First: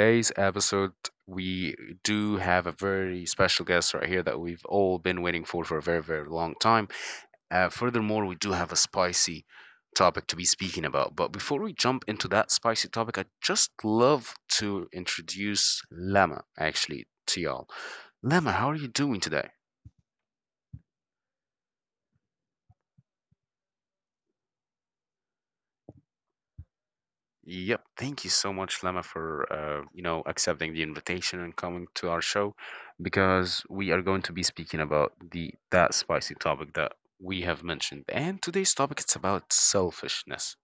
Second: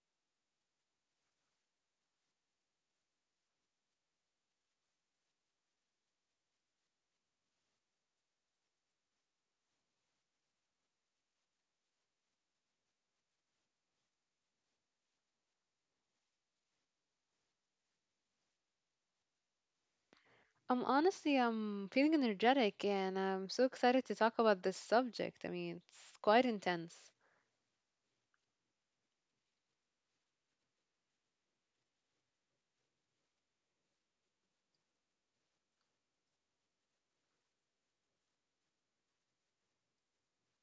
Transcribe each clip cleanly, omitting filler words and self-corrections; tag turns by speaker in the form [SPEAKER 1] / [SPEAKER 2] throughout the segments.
[SPEAKER 1] today's episode, we do have a very special guest right here that we've all been waiting for a very, very long time. Furthermore, we do have a spicy topic to be speaking about. But before we jump into that spicy topic, I'd just love to introduce Lama actually to y'all. Lama, how are you doing today?
[SPEAKER 2] Honestly, I'm feeling energetic and I'm so excited to talk about this subject. I mean, it's quite intense.
[SPEAKER 1] Yep. Thank you so much, Lama, for accepting the invitation and coming to our show, because we are going to be speaking about the that spicy topic that we have mentioned. And today's topic it's about selfishness.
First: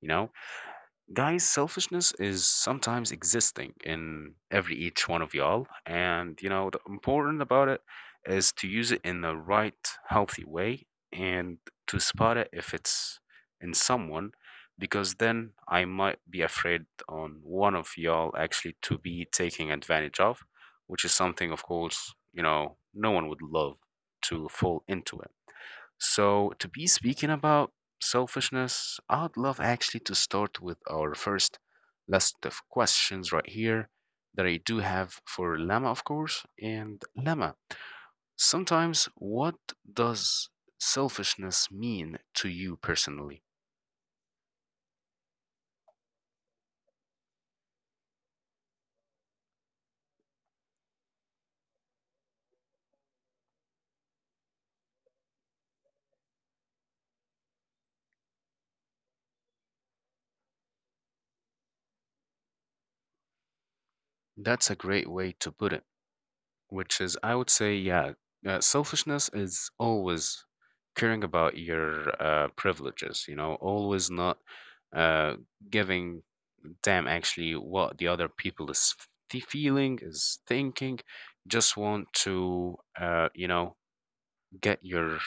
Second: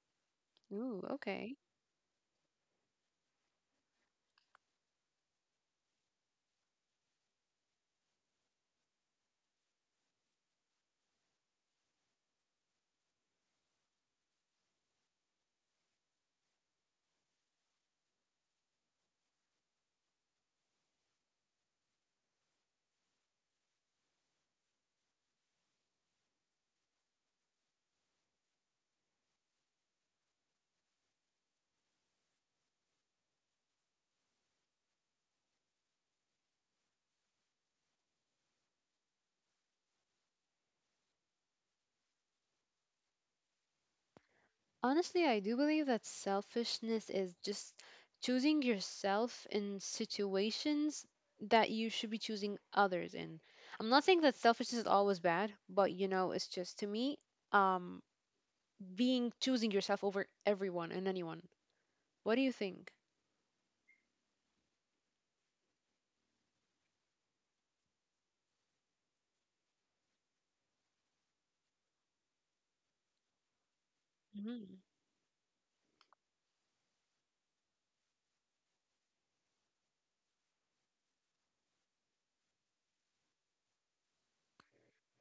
[SPEAKER 1] You know,
[SPEAKER 2] Ooh,
[SPEAKER 1] guys,
[SPEAKER 2] okay.
[SPEAKER 1] selfishness is sometimes existing in every each one of y'all. And, you know, the important about it is to use it in the right, healthy way and to spot it if it's in someone, because then I might be afraid on one of y'all actually to be taking advantage of, which is something, of course, you know, no one would love to fall into it. So, to be speaking about selfishness, I'd love actually to start with our first list of questions right here that I do have for Lama, of course. And Lama, sometimes what does selfishness mean to you personally?
[SPEAKER 2] Honestly, I do believe that selfishness is just choosing yourself in situations that you should be choosing others in. I'm not saying that selfishness is always bad, but you know, it's just to me, um, being choosing yourself over everyone and anyone. What do you think?
[SPEAKER 1] That's a great way to put it. Which is, I would say, yeah, selfishness is always caring about your privileges, you know, always not
[SPEAKER 2] Mm,
[SPEAKER 1] uh, giving damn actually what the other people is feeling, is thinking, just want to, you know, get your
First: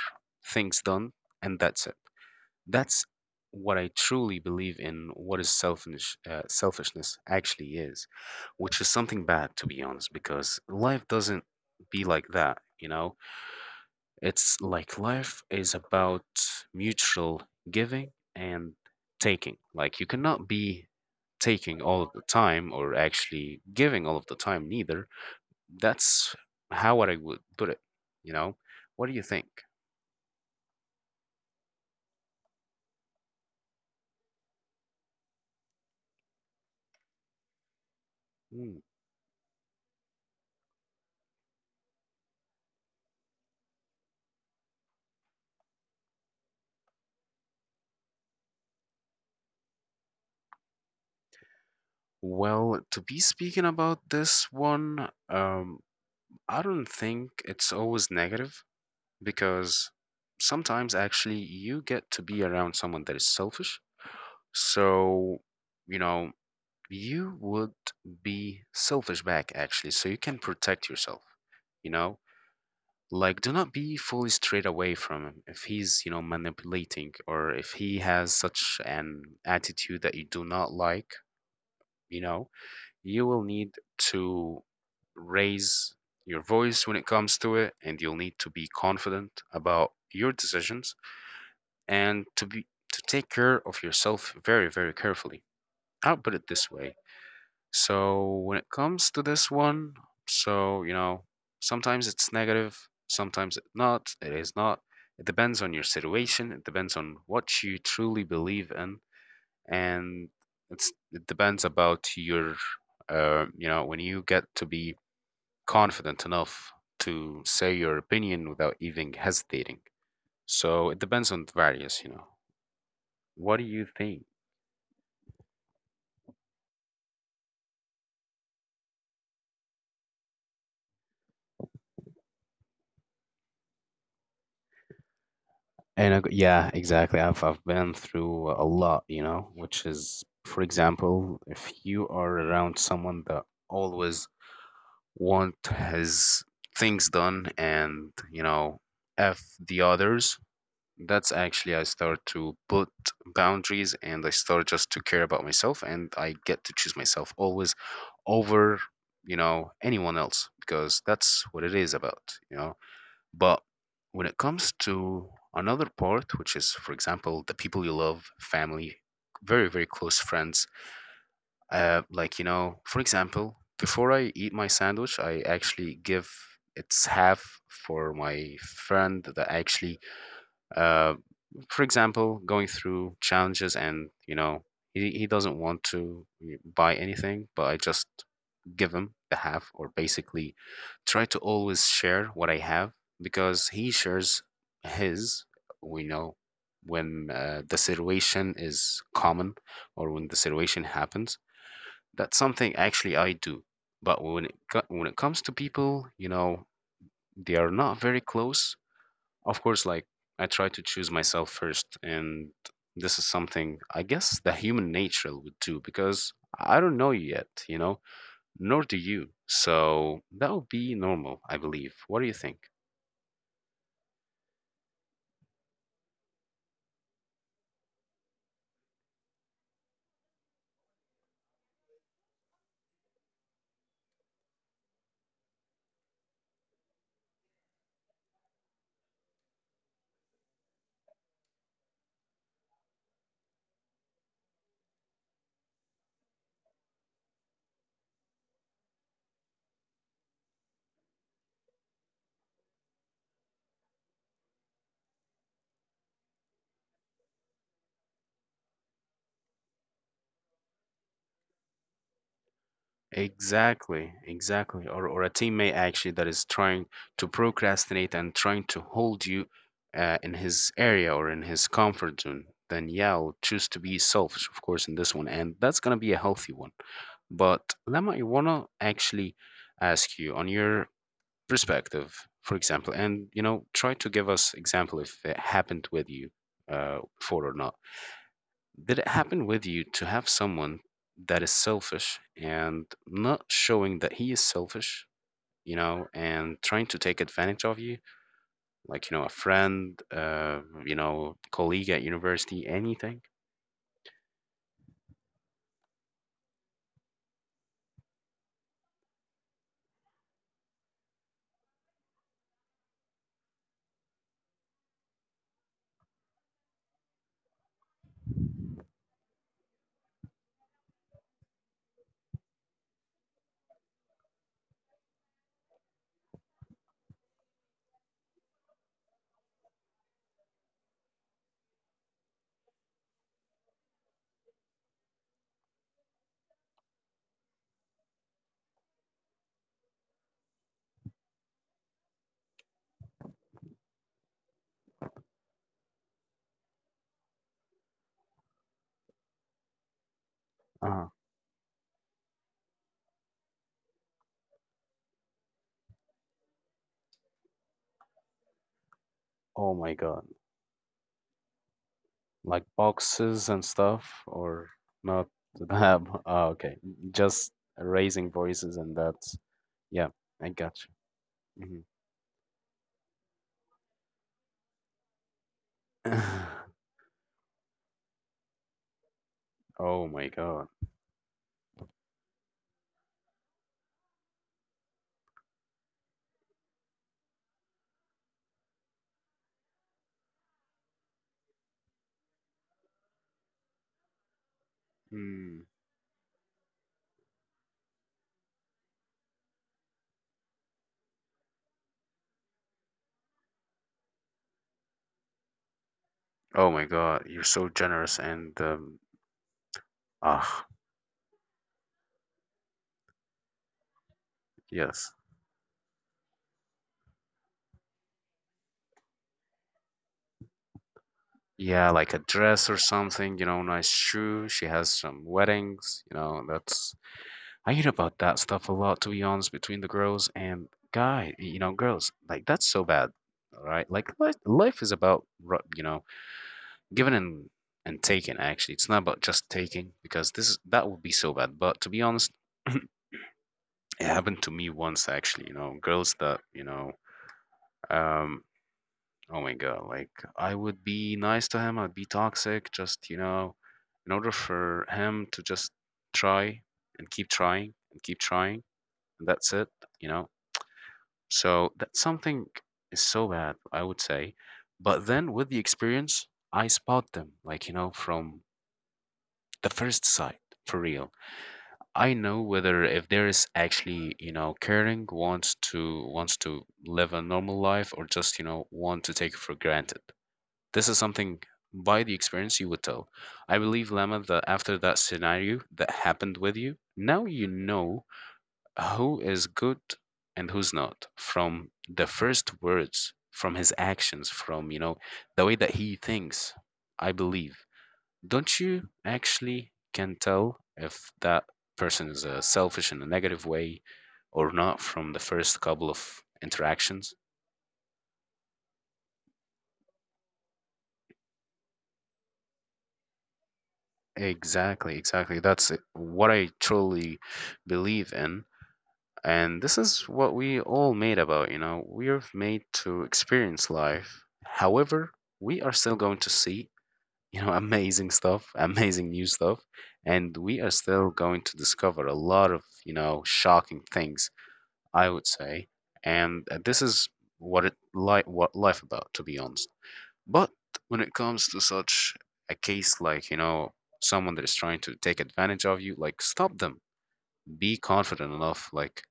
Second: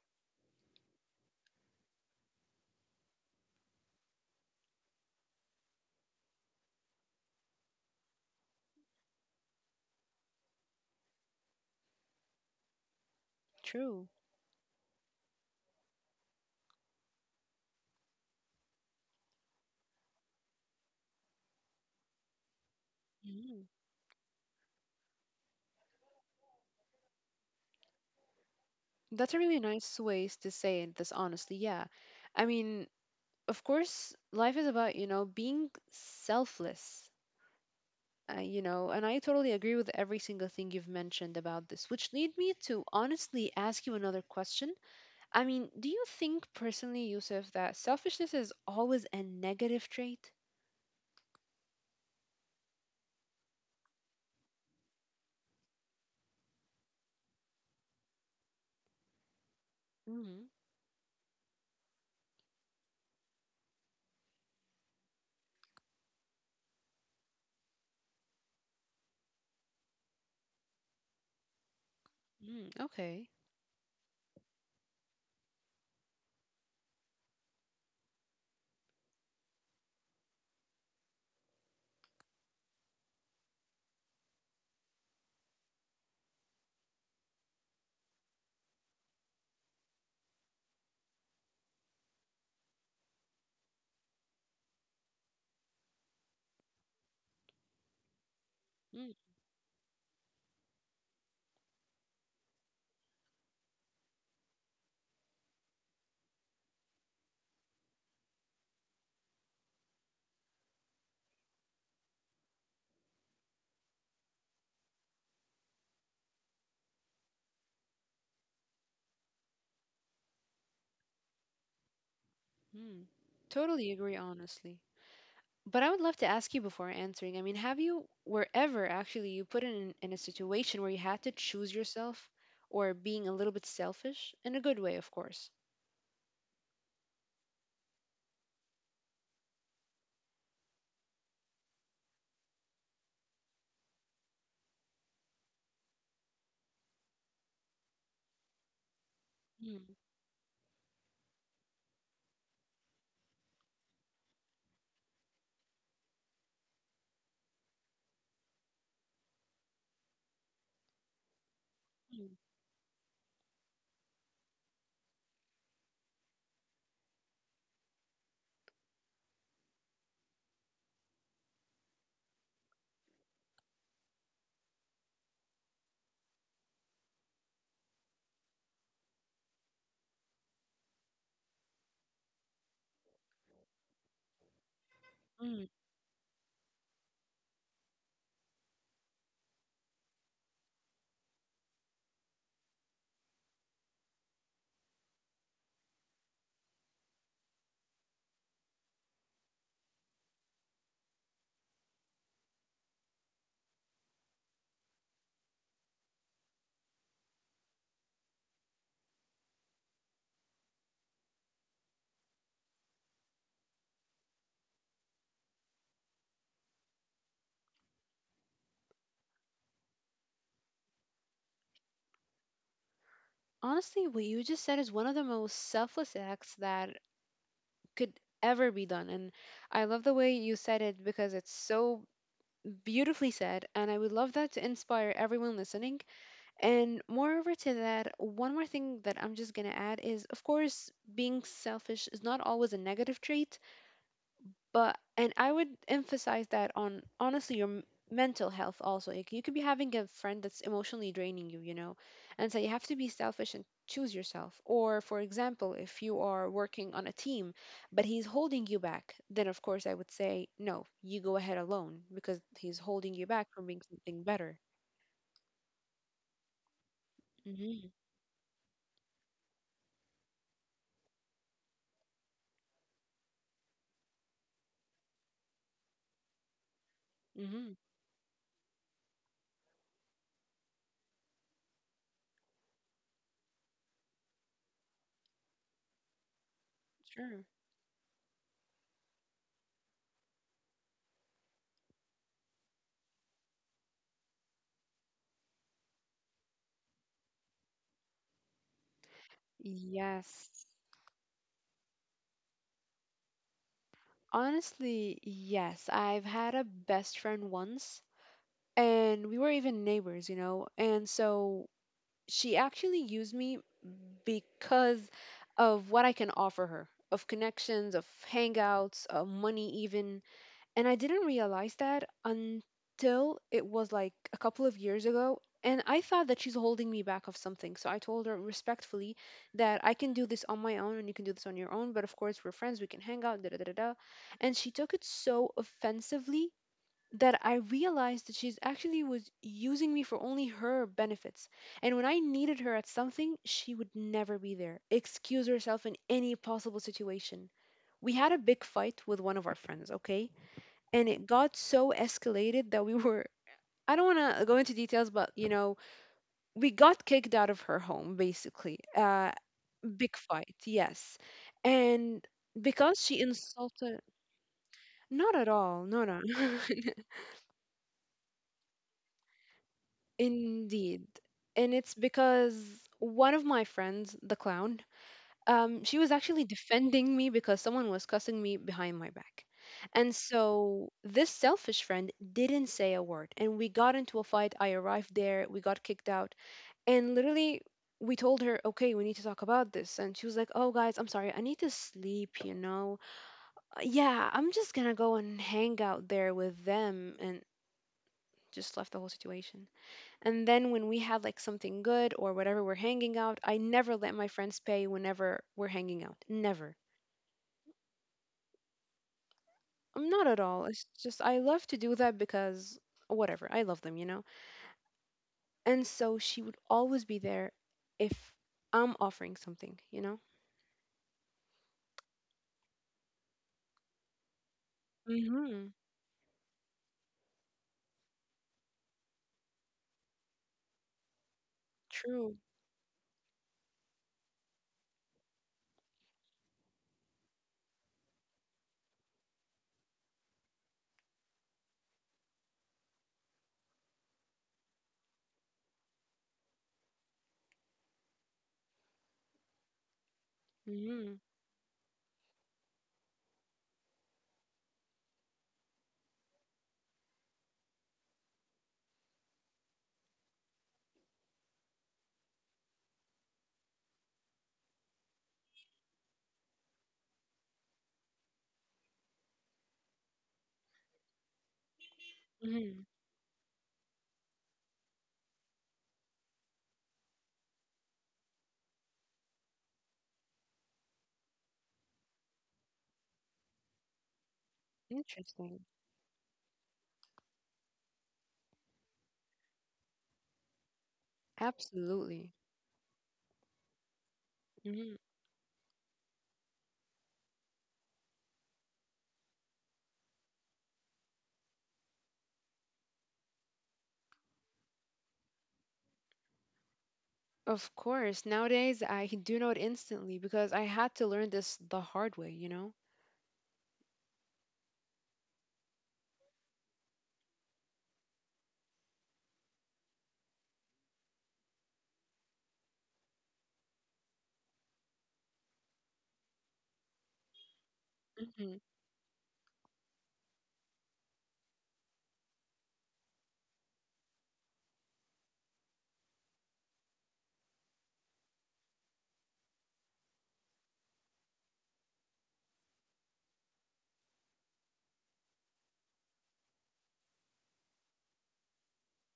[SPEAKER 1] things done, and that's it. That's what I truly believe in what is selfishness actually is, which is something bad to be honest, because life doesn't be like that, you know?
[SPEAKER 2] true.
[SPEAKER 1] It's like life is about mutual giving and taking. Like you cannot be taking all of the time or actually
[SPEAKER 2] Mhm.
[SPEAKER 1] giving all of the time neither. That's how what I would put it, you know? What do you
[SPEAKER 2] That's a
[SPEAKER 1] think?
[SPEAKER 2] really nice ways to say it, this honestly. Yeah. I mean, of course, life is about, you know, being selfless, you
[SPEAKER 1] Hmm.
[SPEAKER 2] know, and I totally agree with every single thing you've mentioned about this, which lead me to honestly ask you another question. I mean, do you think personally, Yusuf, that selfishness is always a negative trait?
[SPEAKER 1] To be speaking about this one, I don't think it's always negative because
[SPEAKER 2] Mm-hmm.
[SPEAKER 1] sometimes actually you get to be around someone that is selfish. So, you know, you would be selfish back actually, so you can protect yourself, you know?
[SPEAKER 2] Mm, okay.
[SPEAKER 1] Like, do not be fully straight away from him if he's, you know, manipulating or if he has such an attitude that you do not like, you know? You will need to raise your voice when it comes to it, and you'll need to be confident about your decisions and to take care of yourself very, very carefully. I'll put it this way. So when it comes to this one, so you know, sometimes it's negative, sometimes it is not. It depends on your situation, it depends on what you truly believe in, and it's it depends about your, you know, when you get to be confident enough to say your opinion without even hesitating. So it depends on the various, you know.
[SPEAKER 2] Mm-hmm.
[SPEAKER 1] What do you
[SPEAKER 2] Totally agree,
[SPEAKER 1] think?
[SPEAKER 2] honestly. But I would love to ask you before answering. I mean, have you, wherever actually you put in a situation where you had to choose yourself or being a little bit selfish in a good way, of course?
[SPEAKER 1] And yeah, exactly. I've been through a lot, you know, which is, for example, if you are around someone that always want his things done and, you know, F the
[SPEAKER 2] Mm,
[SPEAKER 1] others, that's actually I start to put boundaries, and I start just to care about myself, and I get to choose myself always over, you know, anyone else, because that's what it is about,
[SPEAKER 2] mm,
[SPEAKER 1] you know. But when it comes to another part, which is, for example, the people you love, family, very, very close friends, like, you know, for example, before I eat my sandwich, I actually give its half for my friend that actually, uh, for example, going through challenges, and, you know, he doesn't
[SPEAKER 2] mm.
[SPEAKER 1] want to buy anything, but I just give him the half, or basically try to always share what I have, because he shares his, we know, when the situation is common or when the situation happens. That's something actually I do. But when when it comes to people, you know, they are not very close, of course. Like, I try to choose myself first, and this is something I guess the human nature would do, because I don't know you yet, you know, nor do you, so that would be normal, I believe. What do you think?
[SPEAKER 2] Honestly, what you just said is one of the most selfless acts that could ever be done. And I love the way you said it because it's so beautifully said. And I would love that to inspire everyone listening. And moreover to that, one more thing that I'm just gonna add is, of course, being selfish is not always a negative trait, but and I would emphasize that on honestly your mental health also. Like you could be having a friend that's emotionally draining you, you know, and so you have to be selfish and choose yourself. Or for example, if you are working on a team, but he's holding you back, then of course I would say no, you go ahead alone because he's holding you back from being
[SPEAKER 1] Exactly,
[SPEAKER 2] something better.
[SPEAKER 1] exactly. Or a teammate actually that is trying to
[SPEAKER 2] Mhm.
[SPEAKER 1] procrastinate and trying to hold you in his area or in his comfort zone, then yeah, I'll choose to be selfish, of course, in this one. And that's going to be a healthy one.
[SPEAKER 2] Mhm.
[SPEAKER 1] But Lama, I want to actually ask you on your perspective, for example, and you know, try to give us example if it happened with you
[SPEAKER 2] Sure.
[SPEAKER 1] before or not. Did it happen with you to have someone that is selfish and not showing that he is selfish, you know, and trying to take advantage of you? Like, you know, a friend,
[SPEAKER 2] Yes.
[SPEAKER 1] you know, colleague at university, anything?
[SPEAKER 2] Honestly, yes. I've had a best friend once, and we were even neighbors, you know. And so she actually used me because of what I can offer her, of connections, of hangouts, of money, even. And I didn't realize that until it was like a couple of years ago. And I thought that she's holding me back of something. So I told her respectfully that I can do this on my own and you can do this on your own. But of course, we're friends. We can hang out. Da, da, da, da, da. And she took it so offensively that I realized that she's actually was using me for only her benefits. And when I needed her at something, she would never be there, excuse herself in any possible situation. We had a big fight with one of our friends, okay? And
[SPEAKER 1] Uh,
[SPEAKER 2] it got so escalated that we were, I don't want to go into details, but you know, we got kicked out of her home basically.
[SPEAKER 1] oh my
[SPEAKER 2] Big
[SPEAKER 1] God.
[SPEAKER 2] fight, yes, and
[SPEAKER 1] Like
[SPEAKER 2] because she
[SPEAKER 1] boxes and
[SPEAKER 2] insulted,
[SPEAKER 1] stuff, or not
[SPEAKER 2] not at
[SPEAKER 1] that?
[SPEAKER 2] all, no, no,
[SPEAKER 1] Oh, okay. Just raising voices and that's, yeah, I got
[SPEAKER 2] indeed, and
[SPEAKER 1] you.
[SPEAKER 2] it's because one of my friends, the clown, she was actually defending me because someone was cussing me behind my back.
[SPEAKER 1] Oh
[SPEAKER 2] And
[SPEAKER 1] my god.
[SPEAKER 2] so this selfish friend didn't say a word. And we got into a fight. I arrived there. We got kicked out. And literally, we told her, okay, we need to talk about this. And she was like, oh, guys, I'm sorry. I need to sleep, you know? Yeah, I'm just gonna go and
[SPEAKER 1] Mm.
[SPEAKER 2] hang out there with them and just left the whole situation. And then when we had like something good or whatever we're hanging out, I never let my friends pay whenever we're hanging out. Never.
[SPEAKER 1] Oh my god, you're so generous and
[SPEAKER 2] Not at all.
[SPEAKER 1] ah,
[SPEAKER 2] It's just, I love to do that because whatever. I love them, you know?
[SPEAKER 1] yes.
[SPEAKER 2] And so she would always be there if I'm offering something, you know?
[SPEAKER 1] Yeah, like a dress or something, you know, nice shoe. She has
[SPEAKER 2] Mm
[SPEAKER 1] some
[SPEAKER 2] hmm.
[SPEAKER 1] weddings, you know, that's, I hear about that stuff a lot to be honest between the girls and guy, you know, girls.
[SPEAKER 2] True.
[SPEAKER 1] Like that's so bad. All right? Like life is about you know, giving and taking actually. It's not about just taking, because this is that would be so bad. But to be honest, it happened to me once actually, you know, girls that, you know, um, oh my God, like I would
[SPEAKER 2] Mm-hmm.
[SPEAKER 1] be nice to him, I'd be toxic, just, you know, in order for him to just try and keep trying and keep trying, and that's it, you know. So that's something is so bad, I would say. But then with the experience, I spot them, like, you know, from the first sight, for real. I know
[SPEAKER 2] Mm-hmm.
[SPEAKER 1] whether if there is actually, you know, caring wants to wants to live a normal life, or just, you know, want to take it for granted. This is something by the experience you would tell. I believe, Lama, that after that
[SPEAKER 2] Interesting.
[SPEAKER 1] scenario that happened with you, now you know who is good and who's not from the
[SPEAKER 2] Absolutely.
[SPEAKER 1] first words, from his actions, from, you
[SPEAKER 2] Hmm.
[SPEAKER 1] know, the way that he thinks. I believe, don't you actually can tell if that person is selfish in a negative way or not from the first couple of interactions?
[SPEAKER 2] Of course. Nowadays, I do know it instantly because I had to learn this the hard way, you know?
[SPEAKER 1] Exactly, exactly. What I truly believe in. And this is what we all made about, you know. We are made to experience life. However, we are still going to see, you know, amazing stuff,
[SPEAKER 2] Hmm.
[SPEAKER 1] amazing new stuff, and we are still going to discover a lot of, you know, shocking things, I would say, and this is what it like what life about, to be honest. But when it comes to such a case, like you know, someone that is trying to take advantage of you, like stop them. Be confident enough. Like,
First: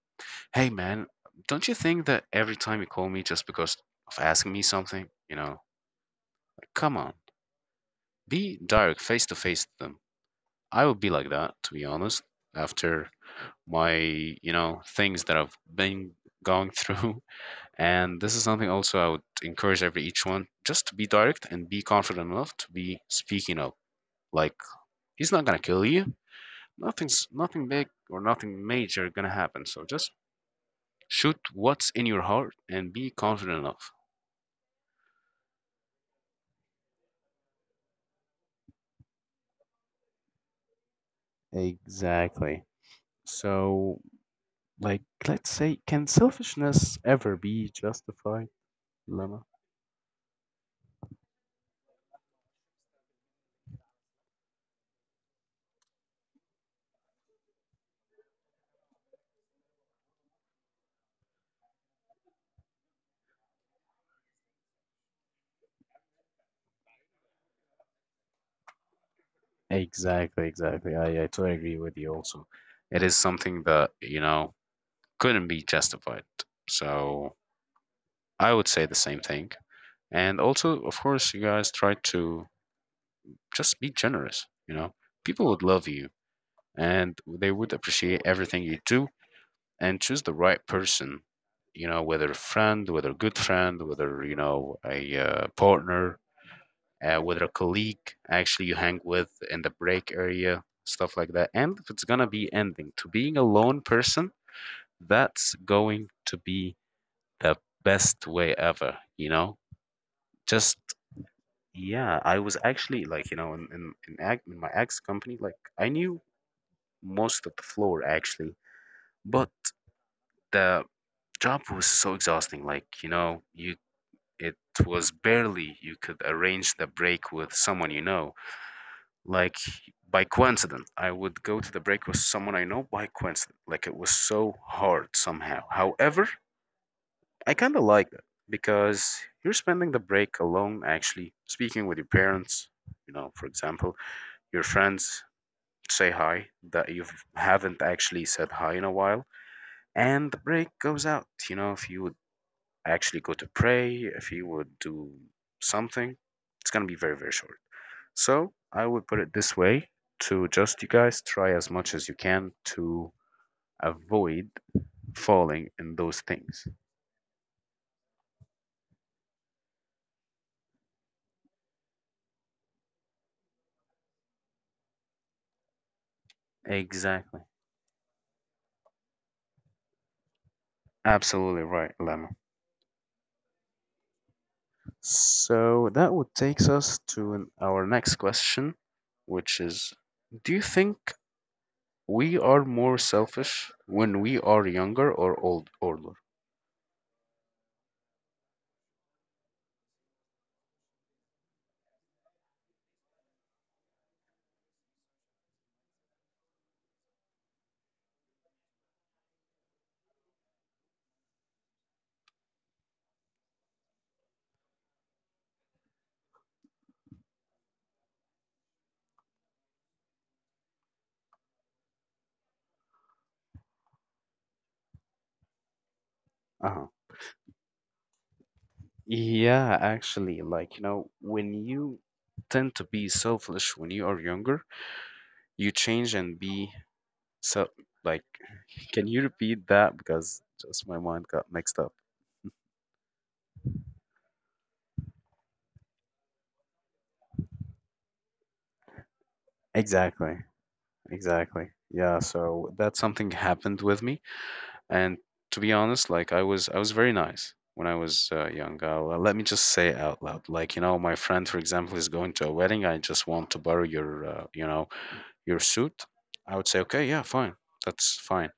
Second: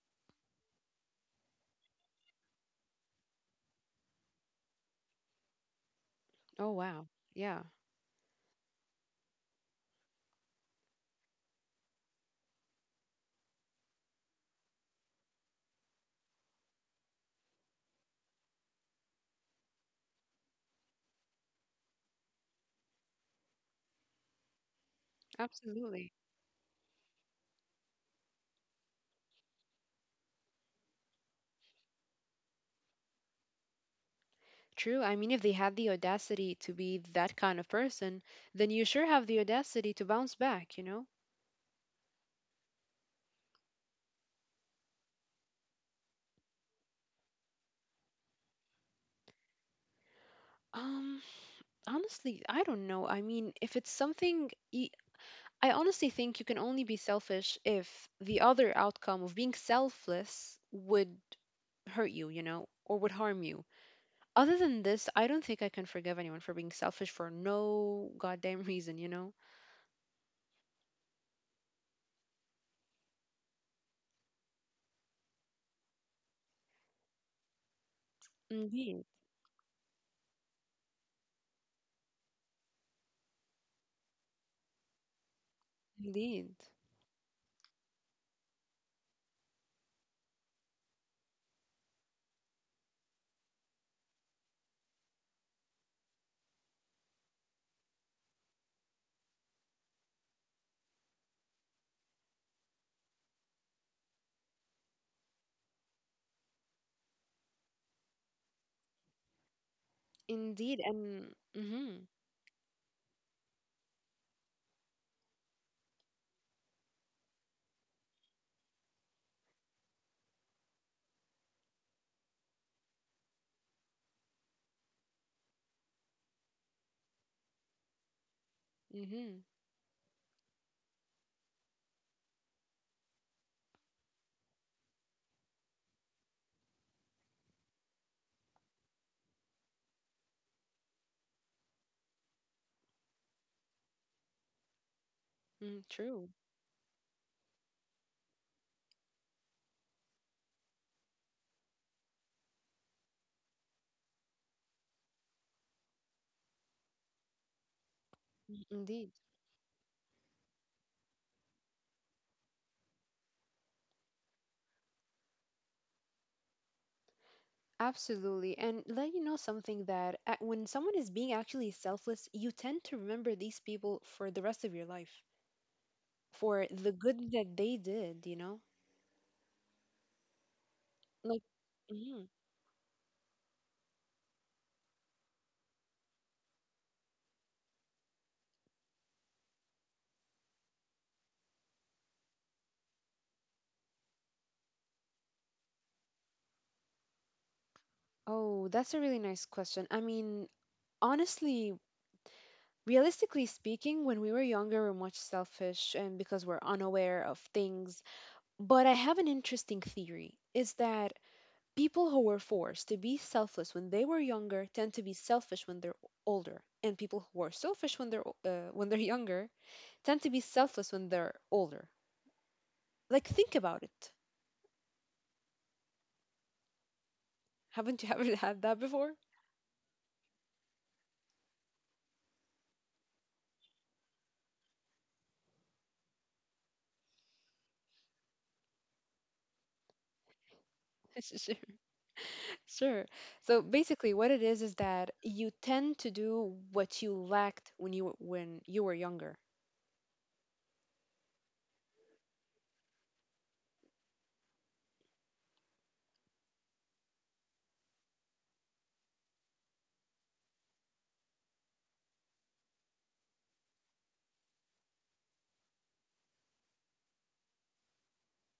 [SPEAKER 1] hey, man, don't you think that every time you call me just because of asking me something, you know,
[SPEAKER 2] Oh,
[SPEAKER 1] come
[SPEAKER 2] wow.
[SPEAKER 1] on,
[SPEAKER 2] Yeah,
[SPEAKER 1] be direct, face to face with them. I would be like that, to be honest. After my, you know, things that I've been going through. And this is something also I would encourage every each one just to be direct and be confident enough to be speaking up. Like he's not gonna kill
[SPEAKER 2] absolutely.
[SPEAKER 1] you. Nothing big or nothing major gonna happen. So just shoot what's in your heart and be confident enough.
[SPEAKER 2] True. I mean, if they had the audacity to be that kind of person, then you sure have the audacity to bounce back, you know?
[SPEAKER 1] Exactly. So, like, let's say, can selfishness ever be justified, Lemma?
[SPEAKER 2] Um, Honestly, I don't know. I mean, if it's something, I honestly think you can only be selfish if the other outcome of being selfless would hurt you, you know, or would harm you. Other than this, I don't think I can forgive anyone for being selfish for no goddamn reason, you know?
[SPEAKER 1] Exactly, exactly. I totally agree with you also. It is something that, you know, couldn't be justified. So I would say the
[SPEAKER 2] Indeed,
[SPEAKER 1] same thing. And also, of course, you guys try to just be generous, you know. People would love you
[SPEAKER 2] indeed,
[SPEAKER 1] and they would appreciate everything you do and choose the right person, you know, whether a friend, whether a good friend, whether, you know, a partner, whether a colleague actually you hang with in the break area, stuff like that. And if it's gonna be ending to being a lone person, that's going to be the best way ever, you know. Just
[SPEAKER 2] indeed, and mm-hmm,
[SPEAKER 1] yeah, I was actually, like, you know, in my ex company, like, I knew most of the floor actually. But the job was so exhausting, like, you know, you, it was barely you could arrange the break with someone, you know.
[SPEAKER 2] mm-hmm,
[SPEAKER 1] Like by coincidence I would go to the break with someone I know by coincidence. Like it was so hard somehow. However, I kind of like that because you're spending the break alone, actually speaking with your parents, you know, for example, your friends,
[SPEAKER 2] mm,
[SPEAKER 1] say
[SPEAKER 2] true,
[SPEAKER 1] hi that you haven't actually said hi in a while. And the break goes out, you know, if you would actually go to pray, if he would do something, it's going to be very, very short. So
[SPEAKER 2] mm,
[SPEAKER 1] I would
[SPEAKER 2] indeed.
[SPEAKER 1] put it this way, to just you guys try as much as you can to avoid falling in those things.
[SPEAKER 2] Absolutely. And let you know something that when someone is being actually selfless, you tend to remember these people for the rest of your life, for the good
[SPEAKER 1] Exactly.
[SPEAKER 2] that they did, you know? Like,
[SPEAKER 1] Absolutely right,
[SPEAKER 2] mhm.
[SPEAKER 1] Lemma. So that would takes us to our next question, which is, do you think we are more selfish when we are younger or older.
[SPEAKER 2] Oh, that's a really nice question. I mean, honestly, realistically speaking, when we were younger, we're much selfish and because we're unaware of things. But I have an interesting theory is that people who were forced to be selfless when they were younger tend to be selfish when they're older, and people who are selfish when they're when they're younger tend to be selfless when they're older. Like think about it.
[SPEAKER 1] Uh-huh.
[SPEAKER 2] Haven't you ever had that before?
[SPEAKER 1] Yeah, actually, like, you know, when you tend to be selfish when you are younger, you change and be so, like, can you repeat that? Because just my mind got
[SPEAKER 2] Sure.
[SPEAKER 1] mixed up.
[SPEAKER 2] Sure. So basically, what it is that you tend to do what you lacked when you when you were younger.
[SPEAKER 1] Exactly. Exactly. Yeah, so that something happened with me. And to be honest, like, I was very nice when I was young. Well, let me just say it out loud. Like, you know, my friend, for example, is going to a wedding. I just want to borrow your, you know, your suit. I would say, okay, yeah, fine. That's fine.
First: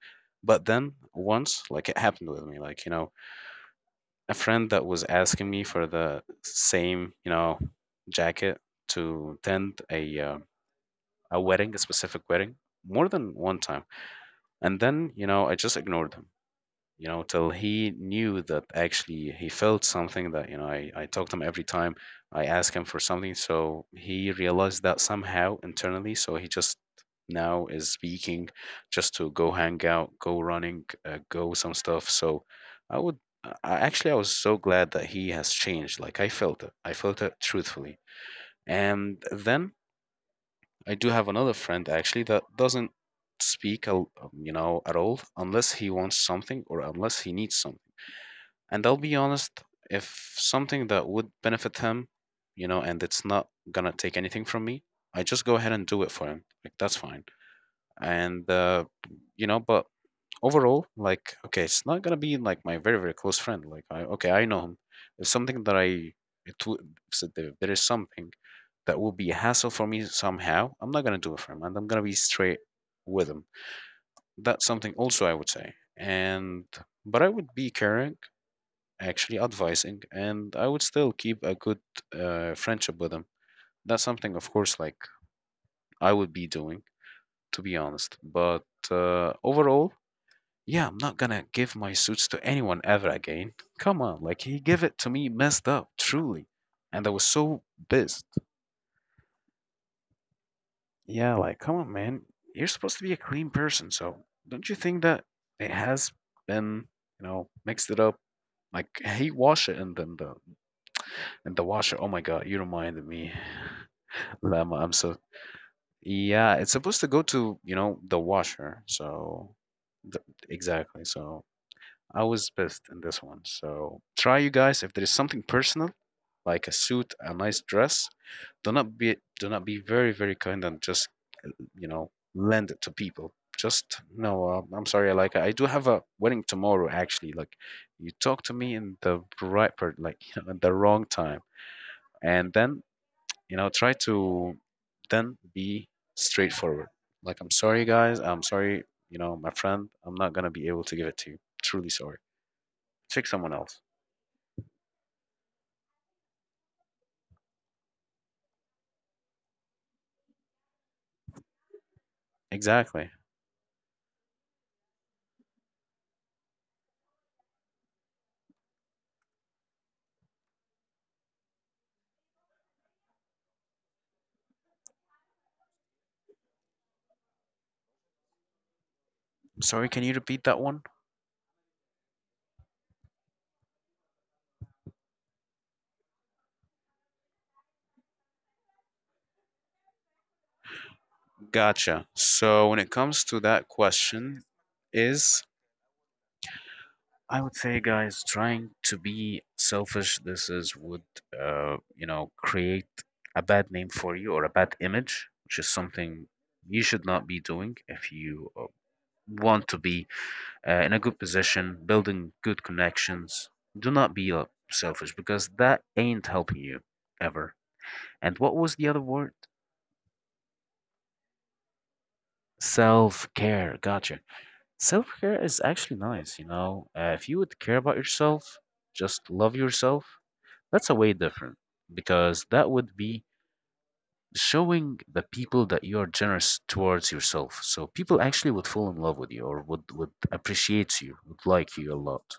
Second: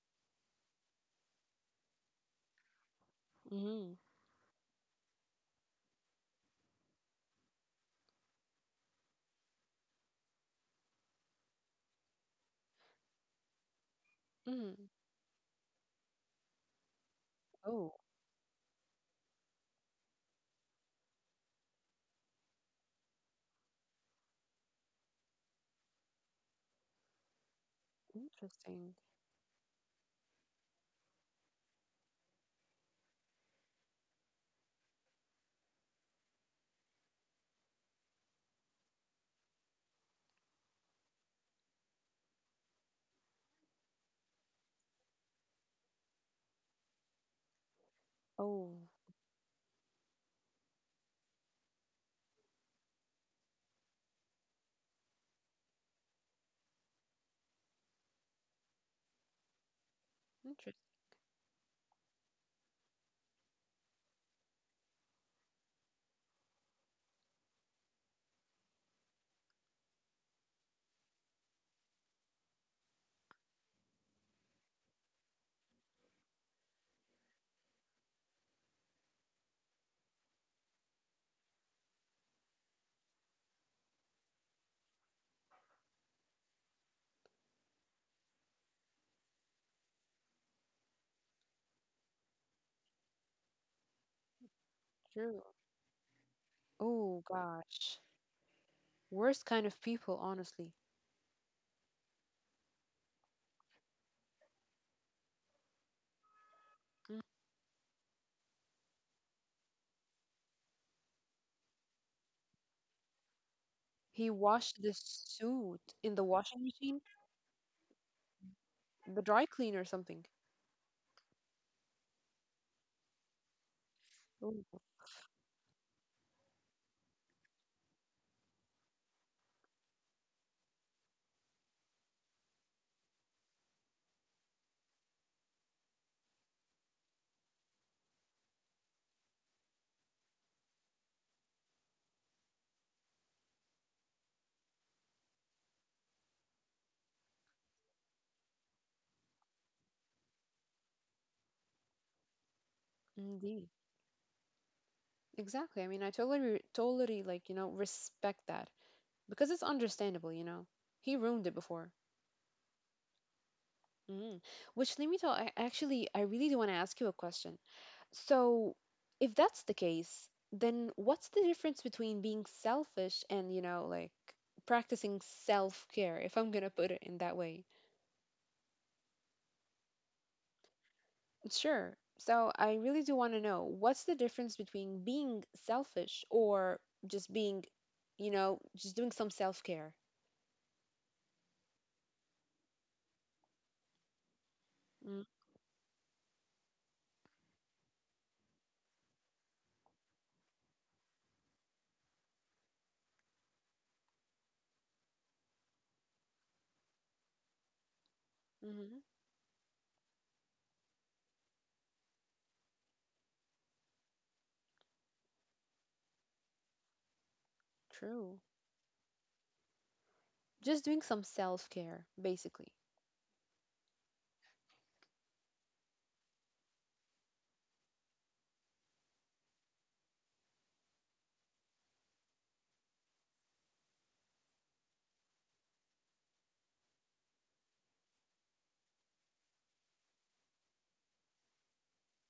[SPEAKER 1] But then once, like it happened with me, like, you know,
[SPEAKER 2] Mhm.
[SPEAKER 1] a friend that was asking me for the same, you know, jacket to attend a wedding, a specific wedding, more than one time. And
[SPEAKER 2] Mhm.
[SPEAKER 1] then, you know, I just ignored him, you know, till he
[SPEAKER 2] Oh,
[SPEAKER 1] knew that actually he felt something that, you know, I talked to him every time I asked him for something. So he realized that somehow internally. So he just now is speaking
[SPEAKER 2] interesting.
[SPEAKER 1] just to go hang out, go running, go some stuff. So I would, actually, I was so glad that he has changed. Like I felt it truthfully. And then I do have another friend actually that doesn't speak, you know, at all unless he wants something or unless he needs something.
[SPEAKER 2] Oh,
[SPEAKER 1] And I'll be honest, if something that would benefit him, you know, and it's not gonna take anything from me, I just go ahead and do it for him. Like that's fine. And you know, but overall,
[SPEAKER 2] interesting.
[SPEAKER 1] like, okay, it's not gonna be like my very, very close friend. Like, I, okay, I know him. It's something that I it w- so there is something that will be a hassle for me somehow. I'm not gonna do it for him, and I'm gonna be straight with him. That's something also I would say. And but I would be care, actually advising, and I would still keep a good friendship with him. That's something, of course, like I would be doing, to be honest. But overall, yeah, I'm not gonna give my suits to anyone ever again. Come on, like he gave it to me
[SPEAKER 2] True.
[SPEAKER 1] messed up, truly, and I was
[SPEAKER 2] Oh
[SPEAKER 1] so
[SPEAKER 2] gosh.
[SPEAKER 1] pissed.
[SPEAKER 2] Worst kind of people, honestly.
[SPEAKER 1] Yeah, like come on, man, you're supposed to be a clean person, so don't you think that it has been,
[SPEAKER 2] Mm.
[SPEAKER 1] you know, mixed it up? Like he washed it and then the and the washer. Oh my God, you reminded me.
[SPEAKER 2] He
[SPEAKER 1] Llama,
[SPEAKER 2] washed
[SPEAKER 1] I'm
[SPEAKER 2] the
[SPEAKER 1] so,
[SPEAKER 2] suit in the
[SPEAKER 1] yeah,
[SPEAKER 2] washing
[SPEAKER 1] it's supposed
[SPEAKER 2] machine,
[SPEAKER 1] to go to, you know, the washer.
[SPEAKER 2] the dry
[SPEAKER 1] So
[SPEAKER 2] cleaner or
[SPEAKER 1] the,
[SPEAKER 2] something.
[SPEAKER 1] exactly. So I was pissed in this one. So try, you guys,
[SPEAKER 2] Oh,
[SPEAKER 1] if there is something personal, like a suit, a nice dress, do not be very, very kind and just, you know, lend it to people. Just no, I'm sorry, like I do have a wedding tomorrow actually. Like you talk to me in the right part, like you know, in the wrong time. And then, you know, try to then be straightforward. Like, I'm sorry guys, I'm sorry, you know, my friend, I'm not going to be able to give it to you, truly sorry, pick someone
[SPEAKER 2] indeed.
[SPEAKER 1] else.
[SPEAKER 2] Exactly. I mean, I totally, totally like, you know, respect that because it's understandable, you know. He ruined it before.
[SPEAKER 1] Exactly. I'm
[SPEAKER 2] Mm. Which, let me tell, I actually, I really do want to ask you a question. So, if that's the case, then what's the difference between being selfish and, you know, like practicing self care, if I'm going to put it in that way?
[SPEAKER 1] sorry, can you repeat that one?
[SPEAKER 2] Sure. So, I really do want to know what's the difference between being selfish or just being, you know, just doing some self care?
[SPEAKER 1] Gotcha. So when it comes to that question is, I would say, guys, trying to be selfish, this is would, you know, create a bad name for you or a bad image, which is something you should not be doing if you
[SPEAKER 2] Mm-hmm.
[SPEAKER 1] want to be in a good position, building good connections. Do not be selfish, because that ain't helping you ever. And
[SPEAKER 2] True.
[SPEAKER 1] what was the other word?
[SPEAKER 2] Just doing some self care, basically.
[SPEAKER 1] Self care. Gotcha. Self care is actually nice, you know. If you would care about yourself, just love yourself, that's a way different because that would be showing the people that you are generous towards yourself. So people actually would fall in love with you, or would appreciate you, would like you a lot.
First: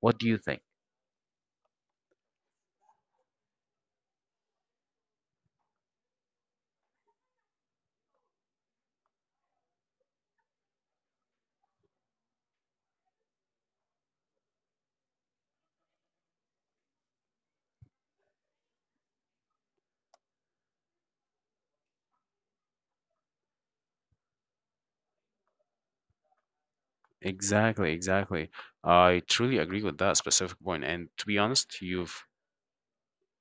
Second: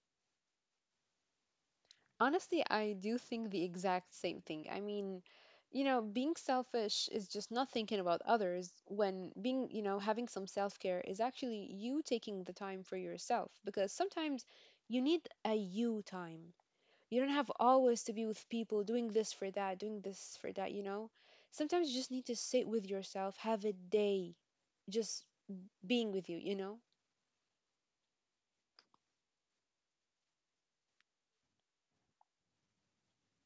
[SPEAKER 1] What do you think?
[SPEAKER 2] Honestly, I do think the exact same thing. I mean, you know, being selfish is just not thinking about others when being, you know, having some self care is actually you taking the time for yourself because sometimes you need a you time. You don't have always to be with people doing this for that, doing this for that, you know? Sometimes you just need to sit with yourself, have a day just being with you, you know?
[SPEAKER 1] Exactly, exactly. I truly agree with that specific point. And to be honest, you've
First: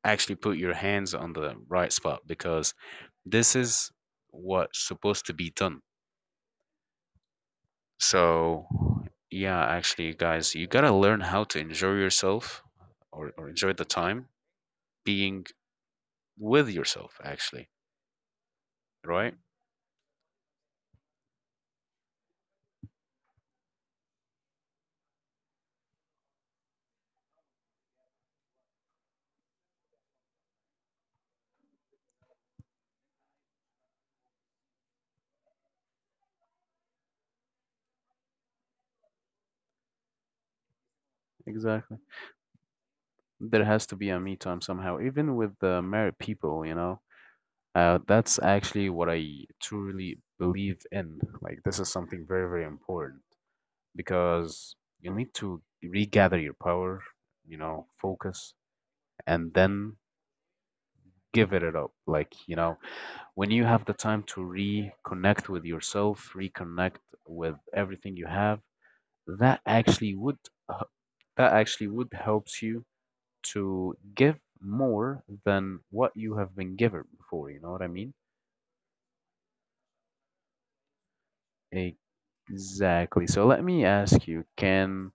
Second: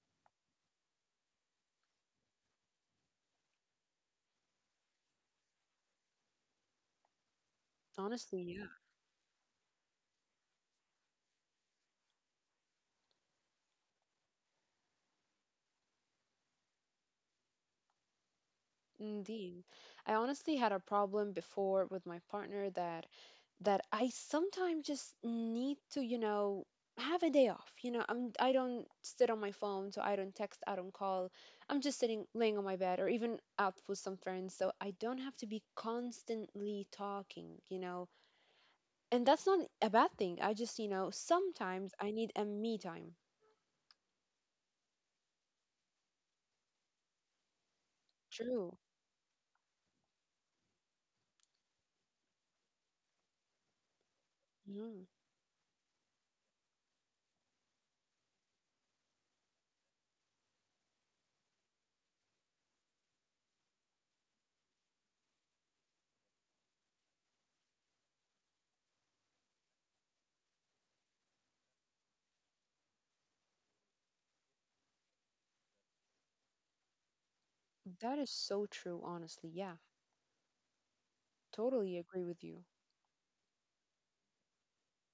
[SPEAKER 1] actually put your hands on the right spot because this is what's supposed to be done.
[SPEAKER 2] Honestly, yeah.
[SPEAKER 1] So, yeah, actually, guys, you gotta learn how to enjoy yourself or enjoy the time being with yourself, actually, right?
[SPEAKER 2] Indeed. I honestly had a problem before with my partner that I sometimes just need to, you know, have a day off. You know, I don't sit on my phone, so I don't text, I don't call. I'm just sitting laying on my bed or even out with some friends, so I don't have to be constantly talking, you know. And that's not a bad thing. I just, you know, sometimes
[SPEAKER 1] Exactly.
[SPEAKER 2] I need a me time.
[SPEAKER 1] There has to be a me time somehow, even with the married people, you know. That's
[SPEAKER 2] True.
[SPEAKER 1] actually what I truly believe in. Like, this is something very, very important because
[SPEAKER 2] Mhm.
[SPEAKER 1] you need to regather your power, you know, focus, and then give it up. Like, you know, when you have the time to reconnect with yourself, reconnect with everything you have, that actually would h- that actually would helps you to give more than what you have been given before. You know what I mean?
[SPEAKER 2] That is so true, honestly. Yeah.
[SPEAKER 1] Eh,
[SPEAKER 2] Totally agree with you.
[SPEAKER 1] Exactly. So let me ask you, can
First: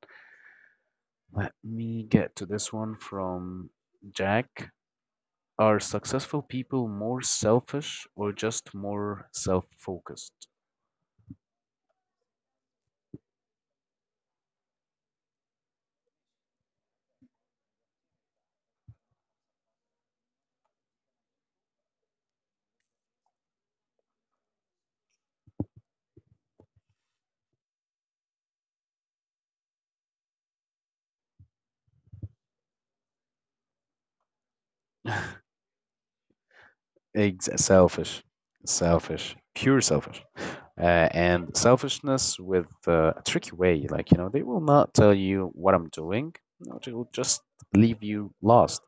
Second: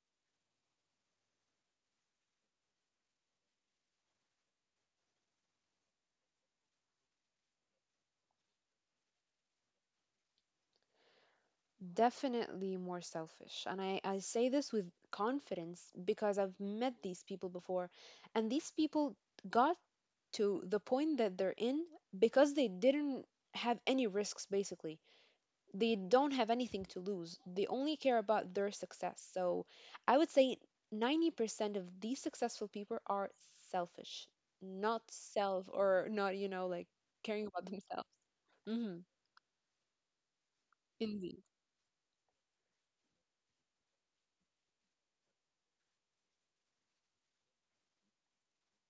[SPEAKER 1] let me get to this one from Jack. Are successful people more selfish or just more self focused?
[SPEAKER 2] Definitely more selfish. And I say this with confidence because I've met these people before, and these people got to the point that they're in because they didn't have any risks, basically. They don't have anything to lose, they only care about their success. So I would say 90% of these successful people are selfish, not self or not, you know, like caring about themselves.
[SPEAKER 1] Selfish,
[SPEAKER 2] Hmm.
[SPEAKER 1] pure selfish,
[SPEAKER 2] Indeed.
[SPEAKER 1] and selfishness with a tricky way. Like, you know, they will not tell you what I'm doing. No, they will just leave you lost.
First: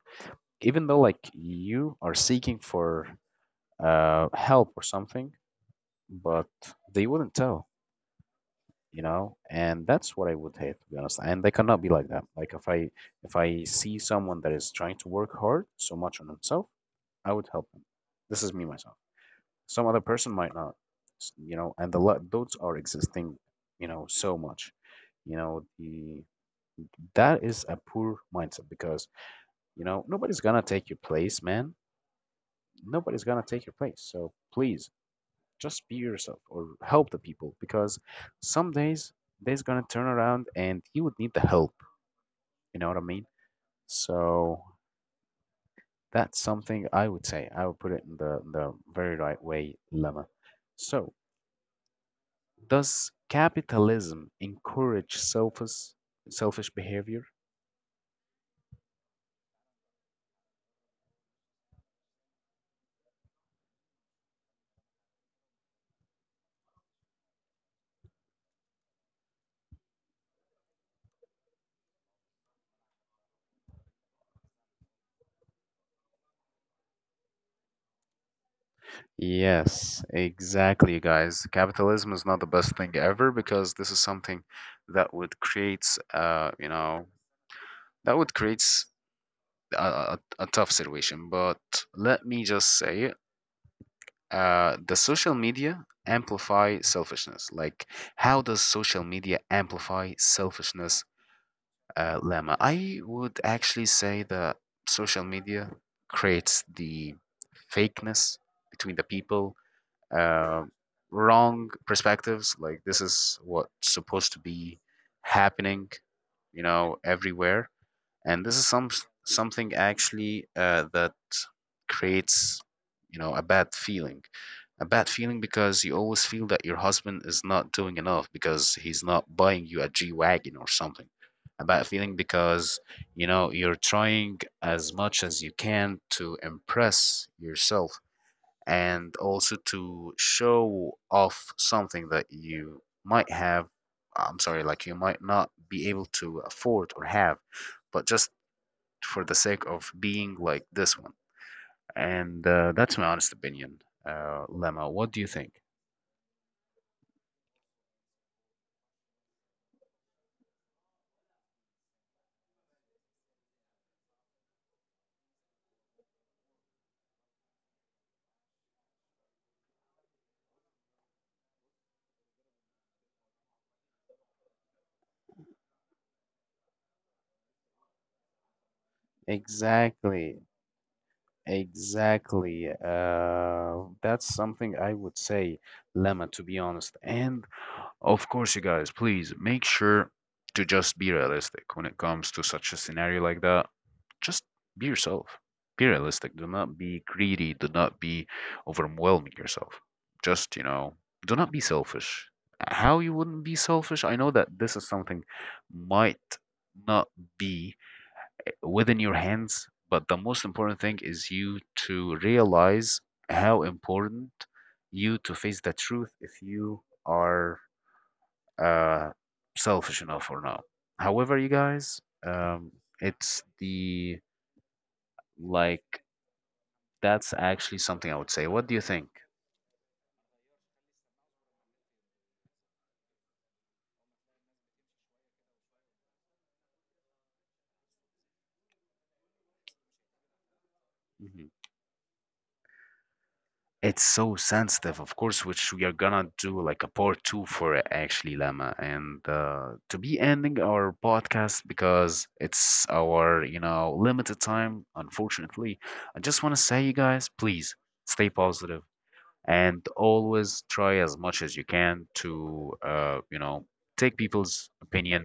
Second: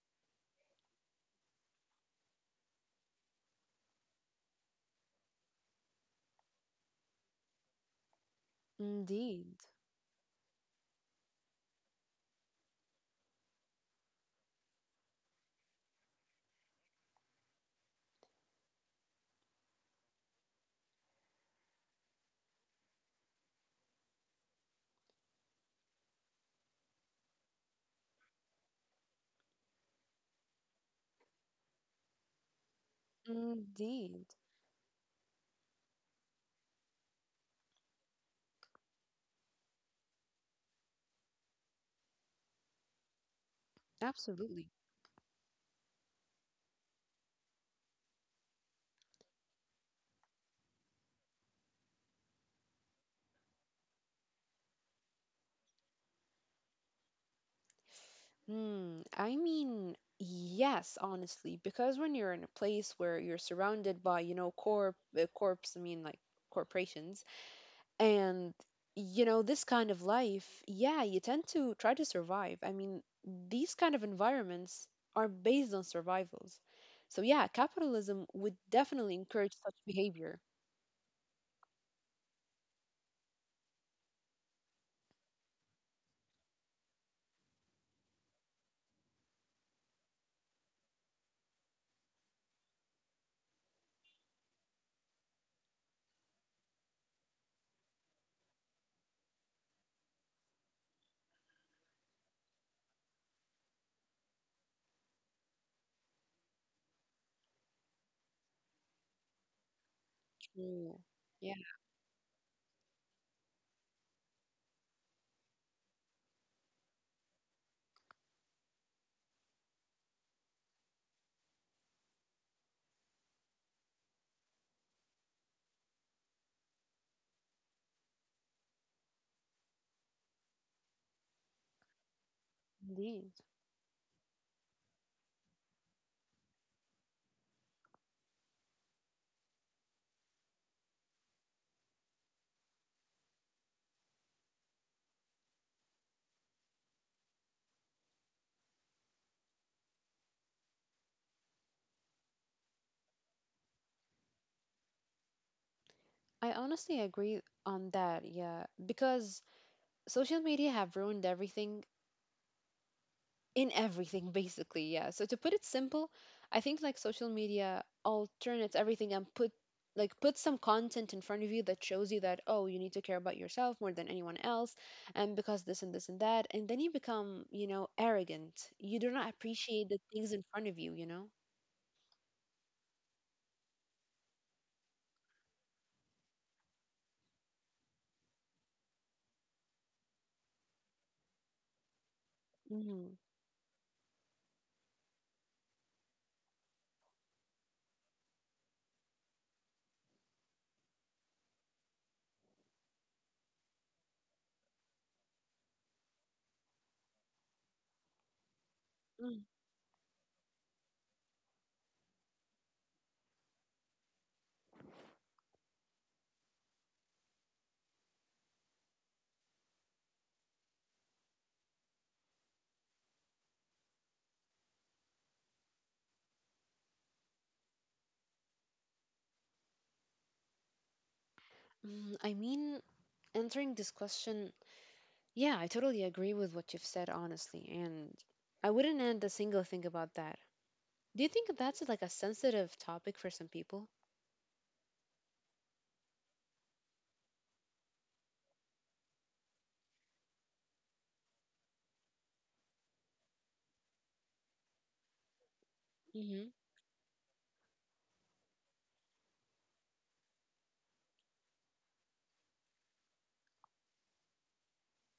[SPEAKER 1] Even though like you are seeking for help or something, but they wouldn't tell. You know,
[SPEAKER 2] Indeed.
[SPEAKER 1] and that's what I would hate to be honest. And they cannot be like that. Like if I see someone that is trying to work hard so much on himself, I would help him. This is me myself. Some other person might not, you know. And the those are existing, you know, so much, you know, the that is a poor mindset because, you know, nobody's gonna take your place, man, nobody's gonna take your place.
[SPEAKER 2] Indeed.
[SPEAKER 1] So please, just be yourself or help the people, because some days they's gonna turn around and you would need the help. You know what I mean? So
[SPEAKER 2] Absolutely.
[SPEAKER 1] that's something I would say, I would put it in the very right way, Lemma. So does capitalism encourage selfish behavior?
[SPEAKER 2] Hmm. I mean, yes, honestly, because when you're in a place where you're surrounded by, you know, corps, I mean, like corporations, and you know, this kind of life, yeah, you tend to try to survive. I mean, these kind of environments are based on survivals. So yeah, capitalism would definitely encourage such
[SPEAKER 1] Yes,
[SPEAKER 2] behavior.
[SPEAKER 1] exactly, guys. Capitalism is not the best thing ever because this is something that would create, you know, that would create a tough situation. But let me just say, the social media amplify selfishness. Like, how does social media amplify selfishness? Lemma, I would actually say that social media creates the fakeness between the people, uh,
[SPEAKER 2] True. Yeah,
[SPEAKER 1] wrong perspectives. Like this is what's supposed to be happening, you know, everywhere. And this is something actually that creates, you know, a bad feeling, a bad feeling because you always feel that your husband is not doing enough because he's not buying you a g-wagon or something, a bad feeling because, you
[SPEAKER 2] indeed.
[SPEAKER 1] know, you're trying as much as you can to impress yourself, and also to show off something that you might have, I'm sorry, like, you might not be able to afford or have, but just for the sake of being like this one. And that's my honest opinion. Lemma, what do you think?
[SPEAKER 2] I honestly agree on that, yeah, because social media have ruined everything in everything basically, yeah, so to put it simple, I think like social media alternates everything and put some content in front of you that shows you that oh you need to care about yourself more than anyone else, and because this and this and that, and then you become, you know, arrogant. You do not appreciate the things
[SPEAKER 1] Exactly,
[SPEAKER 2] in front of you, you know.
[SPEAKER 1] exactly. That's something I would say, Lemma, to be honest. And of course, you guys, please make sure to just be realistic when it comes to such a
[SPEAKER 2] Hmm.
[SPEAKER 1] scenario like that. Just be yourself. Be realistic. Do not be greedy. Do not be overwhelming yourself. Just, you know, do not be selfish. How you wouldn't be selfish? I know that this is something might not be within your
[SPEAKER 2] Mm.
[SPEAKER 1] hands, but the most important thing is you to realize how important, you to face the truth if you are uh, selfish enough or not. However, you guys, um, it's the like that's actually something I would say. What do you think?
[SPEAKER 2] Mm, I mean, answering this question, yeah, I totally agree with what you've said, honestly, and I wouldn't add a single thing about that. Do you
[SPEAKER 1] Mhm.
[SPEAKER 2] think that's like a sensitive topic for some people?
[SPEAKER 1] It's so sensitive, of course, which we are gonna do like a part two for it, actually, Lama, and to be ending our podcast because it's our, you know, limited time, unfortunately. I just want to
[SPEAKER 2] Hmm.
[SPEAKER 1] say, you guys, please stay positive and always try as much as you can to you know, take people's opinion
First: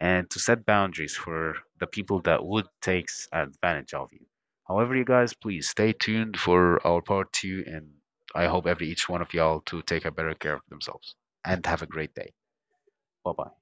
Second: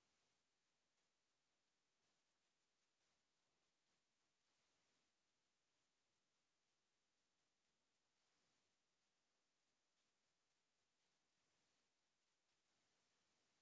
[SPEAKER 1] and to set boundaries for the people that would take advantage of you. However, you guys, please stay tuned for our part two. And I hope every each one of y'all to take a better care of themselves and have a great day. Bye bye.